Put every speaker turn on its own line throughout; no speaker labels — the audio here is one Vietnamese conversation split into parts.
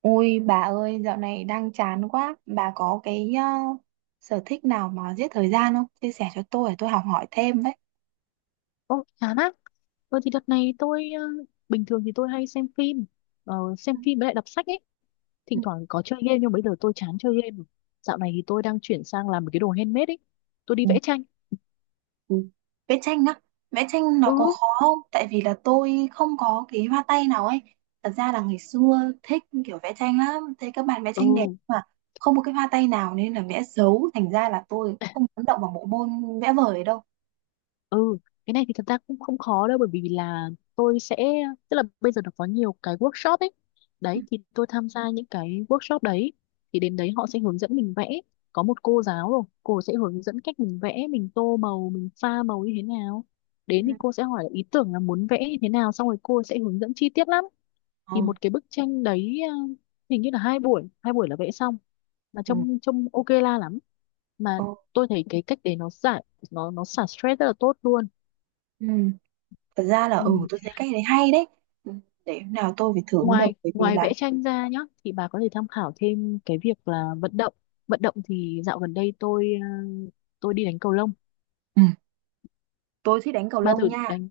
Ôi bà ơi, dạo này đang chán quá. Bà có cái sở thích nào mà giết thời gian không? Chia sẻ cho tôi để tôi học hỏi thêm đấy.
Ô, chán á. Ờ thì đợt này tôi bình thường thì tôi hay xem phim với lại đọc sách ấy.
Ừ.
Thỉnh thoảng có chơi game nhưng bây giờ tôi chán chơi game rồi. Dạo này thì tôi đang chuyển sang làm một cái đồ handmade ấy. Tôi đi
Ừ.
vẽ tranh.
Ừ. Vẽ tranh á, vẽ tranh nó có
Ừ,
khó không? Tại vì là tôi không có cái hoa tay nào ấy. Thật ra là ngày xưa thích kiểu vẽ tranh lắm, thấy các bạn vẽ tranh đẹp
ừ.
mà không có cái hoa tay nào nên là vẽ xấu. Thành ra là tôi không dám động vào bộ môn vẽ vời đâu.
Ừ, cái này thì thật ra cũng không khó đâu bởi vì là tôi sẽ tức là bây giờ nó có nhiều cái workshop ấy.
Ừ.
Đấy thì tôi tham gia những cái workshop đấy thì đến đấy họ sẽ hướng dẫn mình vẽ. Có một cô giáo rồi, cô sẽ hướng dẫn cách mình vẽ, mình tô màu, mình pha màu như thế nào.
Ừ.
Đến thì cô sẽ hỏi là ý tưởng là muốn vẽ như thế nào xong rồi cô sẽ hướng dẫn chi tiết lắm.
Ờ.
Thì một cái bức tranh đấy hình như là 2 buổi, 2 buổi là vẽ xong mà
Ừ.
trông trông ok la lắm. Mà
Ờ.
tôi thấy cái cách đấy nó giải nó xả stress rất là tốt luôn.
Ừ. Thật ra là
Ừ.
tôi thấy cách đấy hay đấy. Ừ, để hôm nào tôi phải thử mới được
ngoài
bởi vì
ngoài
là...
vẽ tranh ra nhá thì bà có thể tham khảo thêm cái việc là vận động. Vận động thì dạo gần đây tôi đi đánh cầu lông.
Ừ, tôi thích đánh cầu
Bà
lông
thử
nha.
đánh.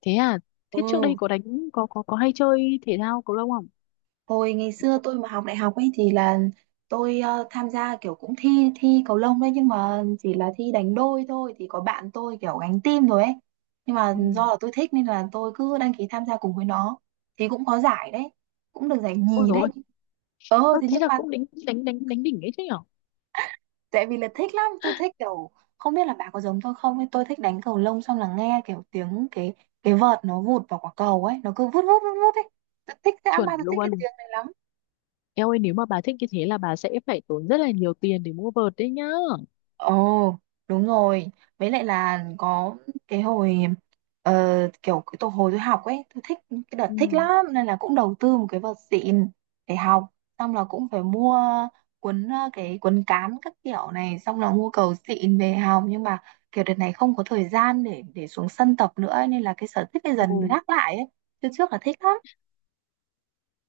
Thế à? Thế trước đây
Ừ,
có đánh có hay chơi thể thao cầu lông không?
hồi ngày xưa tôi mà học đại học ấy thì là tôi tham gia kiểu cũng thi thi cầu lông đấy, nhưng mà chỉ là thi đánh đôi thôi thì có bạn tôi kiểu gánh team rồi ấy, nhưng mà
Ừ.
do là tôi thích nên là tôi cứ đăng ký tham gia cùng với nó. Thì cũng có giải đấy, cũng được giải
Ôi
nhì đấy.
rồi,
Ờ, thế
thế
nhưng
là
mà,
cũng đánh đánh đánh đánh đỉnh ấy chứ nhở.
tại vì là thích lắm, tôi thích kiểu không biết là bà có giống tôi không, nhưng tôi thích đánh cầu lông xong là nghe kiểu tiếng cái vợt nó vụt vào quả cầu ấy, nó cứ vút vút vút vút ấy. Tôi thích dã
Chuẩn
man, tôi thích cái
luôn.
tiếng này lắm.
Eo ơi, nếu mà bà thích như thế là bà sẽ phải tốn rất là nhiều tiền để mua vợt đấy nhá.
Ồ, đúng rồi. Với lại là có cái hồi ờ, kiểu cái tổ hồi tôi học ấy, tôi thích cái đợt
Ừ.
thích lắm nên là cũng đầu tư một cái vợt xịn để học, xong là cũng phải mua cái cuốn cán các kiểu này, xong là mua cầu xịn về học, nhưng mà kiểu đợt này không có thời gian để xuống sân tập nữa ấy, nên là cái sở thích này dần
Ừ.
gác lại ấy. Trước trước là thích lắm.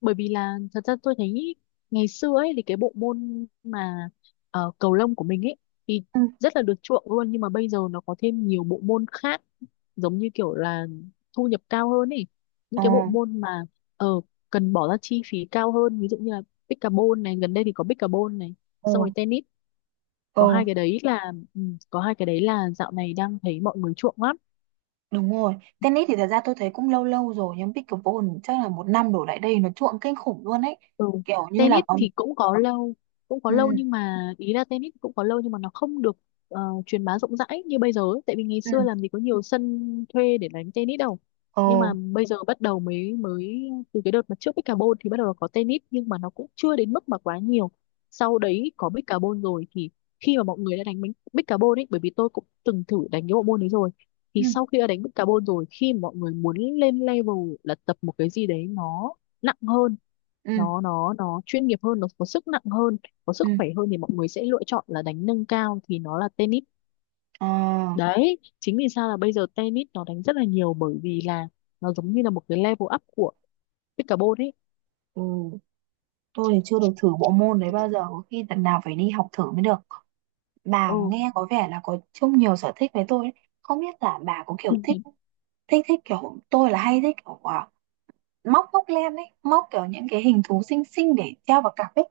Bởi vì là thật ra tôi thấy ngày xưa ấy thì cái bộ môn mà cầu lông của mình ấy thì
Ừ.
rất là được chuộng luôn, nhưng mà bây giờ nó có thêm nhiều bộ môn khác giống như kiểu là thu nhập cao hơn ấy, những
Ồ.
cái bộ môn mà ờ cần bỏ ra chi phí cao hơn, ví dụ như là pickleball này, gần đây thì có pickleball này,
Ồ.
xong rồi tennis. có
Ồ.
hai cái đấy là ừ, có hai cái đấy là dạo này đang thấy mọi người chuộng lắm.
Đúng rồi, tennis thì thật ra tôi thấy cũng lâu lâu rồi, nhưng pickleball chắc là một năm đổ lại đây nó chuộng kinh khủng luôn ấy.
Ừ.
Kiểu như là
Tennis
có.
thì cũng có lâu cũng có
Ừ.
lâu nhưng mà ý là tennis cũng có lâu nhưng mà nó không được ờ, truyền bá rộng rãi như bây giờ ấy. Tại vì ngày
Ừ.
xưa làm gì có nhiều sân thuê để đánh tennis đâu,
Ờ.
nhưng mà bây giờ bắt đầu mới mới từ cái đợt mà trước Bích Carbon thì bắt đầu có tennis nhưng mà nó cũng chưa đến mức mà quá nhiều. Sau đấy có Bích Carbon rồi thì khi mà mọi người đã đánh Bích Carbon ấy, bởi vì tôi cũng từng thử đánh cái bộ môn đấy rồi,
Ừ.
thì sau khi đã đánh Bích Carbon rồi, khi mà mọi người muốn lên level là tập một cái gì đấy nó nặng hơn,
Ừ.
nó chuyên nghiệp hơn, nó có sức nặng hơn, có
Ừ.
sức khỏe hơn, thì mọi người sẽ lựa chọn là đánh nâng cao thì nó là tennis.
Ờ.
Đấy chính vì sao là bây giờ tennis nó đánh rất là nhiều, bởi vì là nó giống như là một cái level up của pickleball ấy.
Ừ. Tôi thì chưa được thử bộ môn đấy bao giờ, có khi lần nào phải đi học thử mới được. Bà
Ừ.
nghe có vẻ là có chung nhiều sở thích với tôi ấy. Không biết là bà có kiểu thích thích thích kiểu tôi là hay thích kiểu móc móc len ấy, móc kiểu những cái hình thú xinh xinh để treo vào cặp ấy.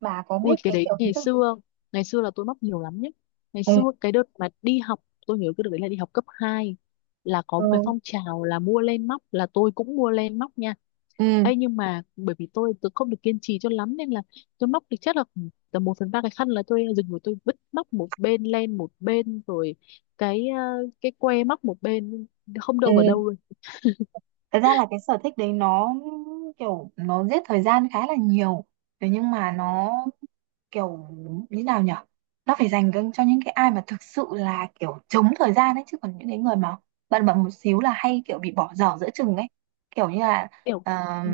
Bà có
Ui,
biết
cái
cái
đấy
kiểu hình
ngày
thức.
xưa, ngày xưa là tôi mắc nhiều lắm nhé. Ngày
Ừ.
xưa cái đợt mà đi học, tôi nhớ cái đợt đấy là đi học cấp 2, là có một cái
Ừ.
phong trào là mua len móc, là tôi cũng mua len móc nha.
Ừ.
Ê, nhưng mà bởi vì tôi không được kiên trì cho lắm, nên là tôi móc được chắc là khoảng tầm 1/3 cái khăn là tôi dừng rồi, tôi vứt móc một bên, len một bên, rồi cái ờ, cái que móc một bên, không
Ừ,
đâu vào đâu luôn.
thật ra là cái sở thích đấy nó kiểu nó giết thời gian khá là nhiều. Thế nhưng mà nó kiểu như nào nhở, nó phải dành cho những cái ai mà thực sự là kiểu chống thời gian ấy, chứ còn những cái người mà bận bận một xíu là hay kiểu bị bỏ dở giữa chừng ấy, kiểu như là
Kiểu,
ờ,
ừ,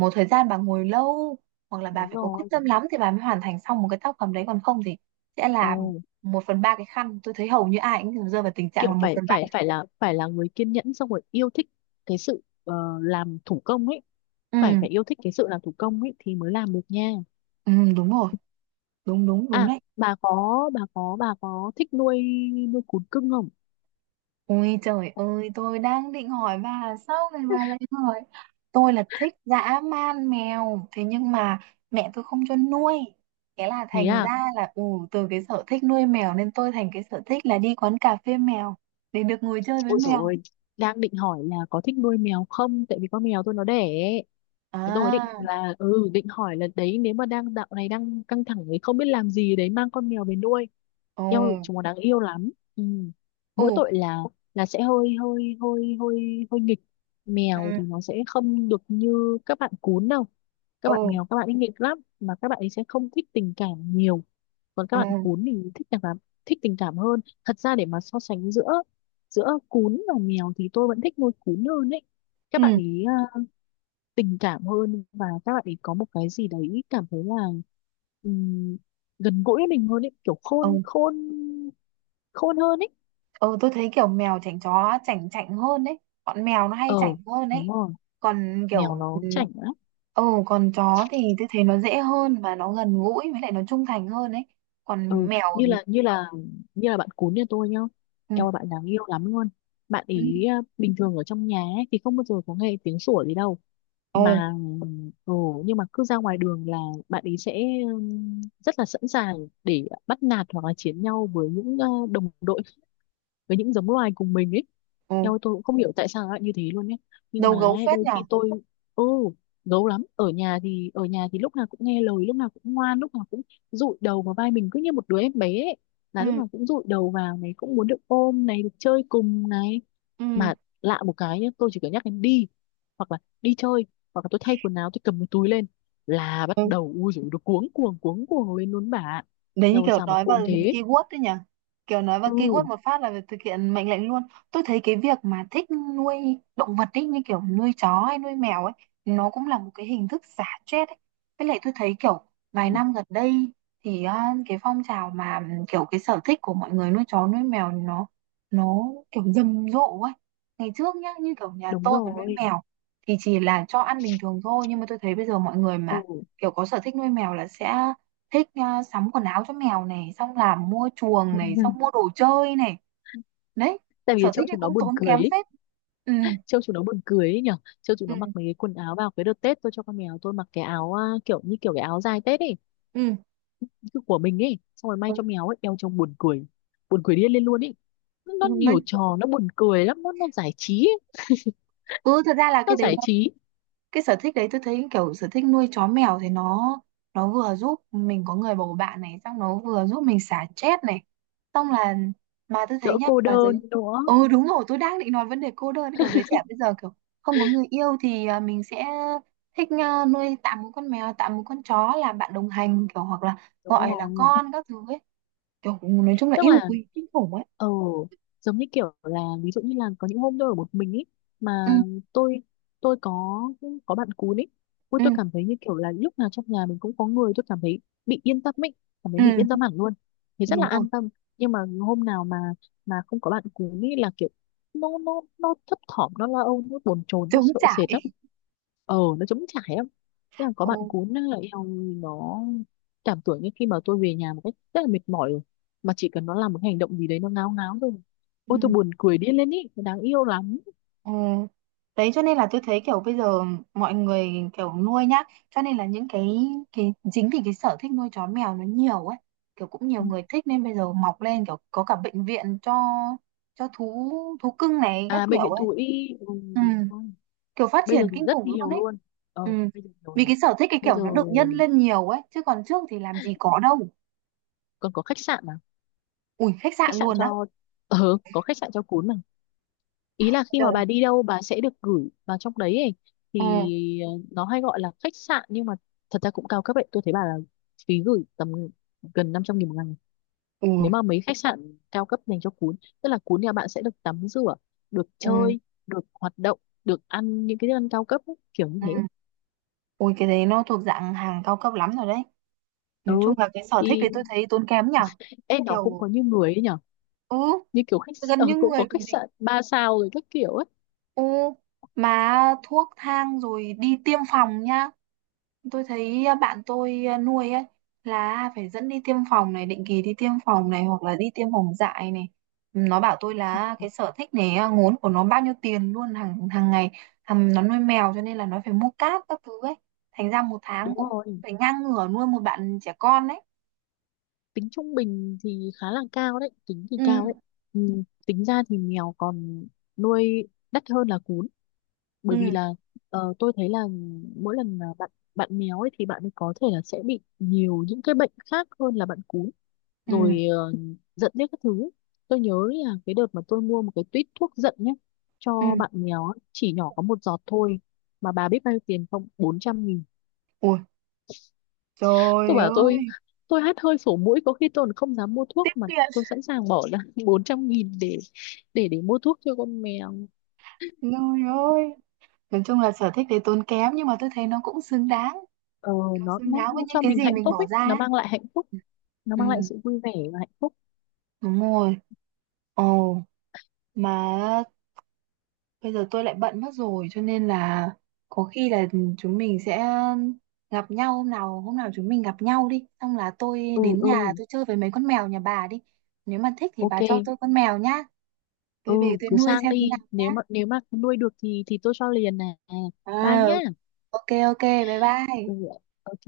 một thời gian bà ngồi lâu, hoặc là bà
đúng
phải có quyết
rồi.
tâm lắm thì bà mới hoàn thành xong một cái tác phẩm đấy, còn không thì sẽ
ờ,
là một phần ba cái khăn. Tôi thấy hầu như ai cũng rơi vào tình trạng là
kiểu
một
phải
phần ba
phải
cái...
phải là người kiên nhẫn, xong rồi yêu thích cái sự làm thủ công ấy, phải
Ừ.
phải yêu thích cái sự làm thủ công ấy thì mới làm được nha.
Ừ đúng rồi, đúng đúng đúng
À,
đấy.
bà có bà có thích nuôi nuôi cún cưng không?
Ôi trời ơi, tôi đang định hỏi bà là sao này bà lại hỏi. Tôi là thích dã man mèo, thế nhưng mà mẹ tôi không cho nuôi. Thế là
Thế
thành
à.
ra là từ cái sở thích nuôi mèo nên tôi thành cái sở thích là đi quán cà phê mèo để được ngồi chơi với
Ôi dồi
mèo.
ôi, đang định hỏi là có thích nuôi mèo không? Tại vì con mèo tôi nó đẻ ấy. Thế tôi
À.
định hỏi là đấy, nếu mà dạo này đang căng thẳng ấy, không biết làm gì, đấy mang con mèo về nuôi,
Ồ.
yêu chúng nó, đáng yêu lắm. Ừ. Mỗi
Ồ.
tội là sẽ hơi hơi hơi hơi hơi nghịch. Mèo
Ừ.
thì nó sẽ không được như các bạn cún đâu, các
Ồ.
bạn mèo, các bạn ấy nghịch lắm, mà các bạn ấy sẽ không thích tình cảm nhiều, còn
Ừ.
các bạn cún thì thích tình cảm hơn. Thật ra để mà so sánh giữa giữa cún và mèo thì tôi vẫn thích nuôi cún hơn ấy. Các bạn
Ừ.
ấy à, tình cảm hơn, và các bạn ấy có một cái gì đấy cảm thấy là ừm, gần gũi với mình hơn ấy, kiểu khôn
Ừ.
khôn khôn hơn ấy.
Ừ, tôi thấy kiểu mèo chảnh, chó chảnh chảnh hơn đấy. Bọn mèo nó hay
Ờ,
chảnh hơn
đúng
đấy.
rồi.
Còn
Mèo
kiểu,
nó
ừ,
chảnh lắm.
ừ, còn chó thì tôi thấy nó dễ hơn và nó gần gũi, với lại nó trung thành hơn đấy. Còn
Ừ,
mèo.
như là như là như là bạn cún nhà tôi nhá.
Ừ.
Eo ơi, bạn đáng yêu lắm luôn. Bạn
Ừ.
ý à, bình thường ở trong nhà ấy, thì không bao giờ có nghe tiếng sủa gì đâu,
Ừ.
mà ừ, nhưng mà cứ ra ngoài đường là bạn ý sẽ rất là sẵn sàng để bắt nạt hoặc là chiến nhau với những đồng đội, với những giống loài cùng mình ấy.
Ừ.
Theo tôi cũng không hiểu tại sao lại như thế luôn ấy, nhưng
Đầu
mà
gấu
ấy,
phết
đôi
nhở?
khi tôi. Ừ. Gấu lắm. Ở nhà thì lúc nào cũng nghe lời, lúc nào cũng ngoan, lúc nào cũng dụi đầu vào vai mình cứ như một đứa em bé ấy.
Ừ.
Là lúc nào cũng dụi đầu vào này, cũng muốn được ôm này, được chơi cùng này. Mà lạ một cái nhá, tôi chỉ cần nhắc em đi, hoặc là đi chơi, hoặc là tôi thay quần áo, tôi cầm cái túi lên, là bắt
Ừ.
đầu ui dồi, nó cuống cuồng lên luôn bà ạ.
Đấy, như
Theo
kiểu
sao mà
nói
khôn
vào
thế.
keyword đấy nhỉ? Kiểu nói vào keyword
Ừ,
một phát là thực hiện mệnh lệnh luôn. Tôi thấy cái việc mà thích nuôi động vật ấy, như kiểu nuôi chó hay nuôi mèo ấy, nó cũng là một cái hình thức xả stress ấy. Với lại tôi thấy kiểu vài năm gần đây thì cái phong trào mà, ừ, kiểu cái sở thích của mọi người nuôi chó nuôi mèo nó kiểu rầm rộ ấy. Ngày trước nhá, như kiểu nhà
đúng
tôi mà nuôi
rồi.
mèo thì chỉ là cho ăn bình thường thôi, nhưng mà tôi thấy bây giờ mọi người mà
Ừ.
kiểu có sở thích nuôi mèo là sẽ thích sắm quần áo cho mèo này, xong làm mua chuồng
Vâng.
này,
Vâng.
xong mua đồ chơi này. Đấy,
Tại vì
sở
trông
thích này
chúng nó
cũng
buồn
tốn
cười
kém
ấy.
phết. Ừ.
Trông chúng nó buồn cười ấy nhở. Trông chúng nó
Ừ.
mặc mấy cái quần áo, vào cái đợt Tết tôi cho con mèo tôi mặc cái áo à, kiểu như kiểu cái áo dài Tết ấy,
Ừ.
cứ của mình ấy xong rồi may cho mèo ấy đeo, trông buồn cười, buồn cười điên lên luôn ấy.
Ừ,
Nó
nói
nhiều
ừ.
trò, nó buồn cười lắm, nó giải trí ấy.
Ừ, thật ra là cái
Nó
đấy,
giải trí.
cái sở thích đấy tôi thấy kiểu sở thích nuôi chó mèo thì nó vừa giúp mình có người bầu bạn này, xong nó vừa giúp mình xả stress này, xong là mà tôi thấy
Đỡ
nhá,
cô
mà giới...
đơn nữa.
Ừ đúng rồi, tôi đang định nói vấn đề cô đơn, kiểu giới trẻ bây giờ kiểu không có người yêu thì mình sẽ thích nuôi tạm một con mèo, tạm một con chó là bạn đồng hành, kiểu hoặc là
Đúng
gọi là
rồi.
con các thứ ấy, kiểu nói chung là
Tức
yêu
là
quý kinh khủng ấy.
ờ giống như kiểu là, ví dụ như là có những hôm tôi ở một mình ấy, mà
Ừ.
tôi tôi có bạn cún ấy, ui
Ừ.
tôi cảm thấy như kiểu là lúc nào trong nhà mình cũng có người, tôi cảm thấy bị yên tâm ấy, cảm thấy mình yên tâm
Ừ
hẳn luôn, thì rất là
đúng rồi.
an tâm. Nhưng mà hôm nào mà không có bạn cún ấy là kiểu nó thấp thỏm, nó lo âu, nó bồn chồn, nó
Chống
sợ sệt lắm.
trải.
Ờ, nó trống trải lắm. Thế là có bạn
Ừ.
cún là eo, nó cảm tưởng như khi mà tôi về nhà một cách rất là mệt mỏi, mà chỉ cần nó làm một hành động gì đấy, nó ngáo ngáo rồi,
Ừ.
ôi tôi buồn cười điên lên ý, nó đáng yêu lắm.
Ừ. Đấy cho nên là tôi thấy kiểu bây giờ mọi người kiểu nuôi nhá, cho nên là những cái chính vì cái sở thích nuôi chó mèo nó nhiều ấy, kiểu cũng nhiều
Ừ.
người thích nên bây giờ mọc lên kiểu có cả bệnh viện cho thú thú cưng này các
À, bệnh
kiểu
viện
ấy.
thú y, ừ,
Ừ.
đúng rồi.
Kiểu phát
Bây
triển
giờ thì
kinh
rất
khủng luôn
nhiều
ấy.
luôn. Ờ,
Ừ.
bây giờ nhiều
Vì
lắm.
cái sở thích cái
Bây
kiểu
giờ
nó được nhân lên nhiều ấy, chứ còn trước thì làm gì có đâu.
còn có khách sạn mà,
Ui, khách
khách
sạn
sạn
luôn á?
cho ờ có khách sạn cho cún mà. Ý là khi
Trời.
mà bà đi đâu bà sẽ được gửi vào trong đấy ấy.
Ừ.
Thì nó hay gọi là khách sạn nhưng mà thật ra cũng cao cấp ấy, tôi thấy bà là phí gửi tầm gần 500.000 một ngày,
Ừ.
nếu mà mấy khách sạn cao cấp dành cho cún. Tức là cún nhà bạn sẽ được tắm rửa, được
Ừ.
chơi, được hoạt động, được ăn những cái thức ăn cao cấp ấy, kiểu như
Ừ.
thế.
Ui, cái đấy nó thuộc dạng hàng cao cấp lắm rồi đấy. Nói chung
Ừ,
là cái sở thích
thì
đấy tôi thấy tốn kém nhỉ.
em nó cũng
Kiểu,
có như người ấy nhở.
ừ,
Như kiểu
gần như
cũng có
người
khách
còn gì.
sạn 3 sao rồi các kiểu ấy.
Ừ, mà thuốc thang rồi đi tiêm phòng nhá. Tôi thấy bạn tôi nuôi ấy là phải dẫn đi tiêm phòng này, định kỳ đi tiêm phòng này hoặc là đi tiêm phòng dại này. Nó bảo tôi là cái sở thích này ngốn của nó bao nhiêu tiền luôn, hàng hàng ngày. Thằng nó nuôi mèo cho nên là nó phải mua cát các thứ ấy. Thành ra một tháng
Đúng
cũng
rồi,
phải ngang ngửa nuôi một bạn trẻ con đấy.
tính trung bình thì khá là cao đấy, tính thì
Ừ.
cao đấy. Ừ, tính ra thì mèo còn nuôi đắt hơn là cún,
Ừ.
bởi vì là tôi thấy là mỗi lần mà bạn bạn mèo ấy thì bạn ấy có thể là sẽ bị nhiều những cái bệnh khác hơn là bạn cún.
Ừ.
Rồi giận biết các thứ, tôi nhớ là cái đợt mà tôi mua một cái tuýt thuốc giận nhé,
Ừ.
cho bạn mèo á, chỉ nhỏ có một giọt thôi, mà bà biết bao nhiêu tiền không? 400.000.
Ui,
Tôi
trời
bảo tôi
ơi,
tôi hắt hơi sổ mũi có khi tôi còn không dám mua thuốc,
tiếc
mà
tiền,
tôi sẵn sàng bỏ ra 400.000 để mua thuốc cho con mèo.
trời ơi. Nói chung là sở thích đấy tốn kém, nhưng mà tôi thấy nó cũng xứng đáng.
ờ,
Nó
nó,
xứng
nó
đáng với
nó
những
cho
cái
mình
gì
hạnh
mình
phúc
bỏ
ấy,
ra
nó
ấy.
mang lại hạnh phúc, nó
Ừ,
mang lại sự vui vẻ và hạnh phúc.
đúng rồi. Ồ, mà bây giờ tôi lại bận mất rồi cho nên là có khi là chúng mình sẽ gặp nhau hôm nào chúng mình gặp nhau đi. Xong là tôi
Ừ,
đến
ừ.
nhà tôi chơi với mấy con mèo nhà bà đi. Nếu mà thích thì
Ok.
bà cho tôi con mèo nhá.
Ừ,
Tôi về tôi
cứ
nuôi
sang
xem thế
đi,
nào nhá.
nếu mà nuôi được thì tôi cho liền nè.
Ờ,
Bye nhá.
ok ok, bye
Ừ,
bye.
ok.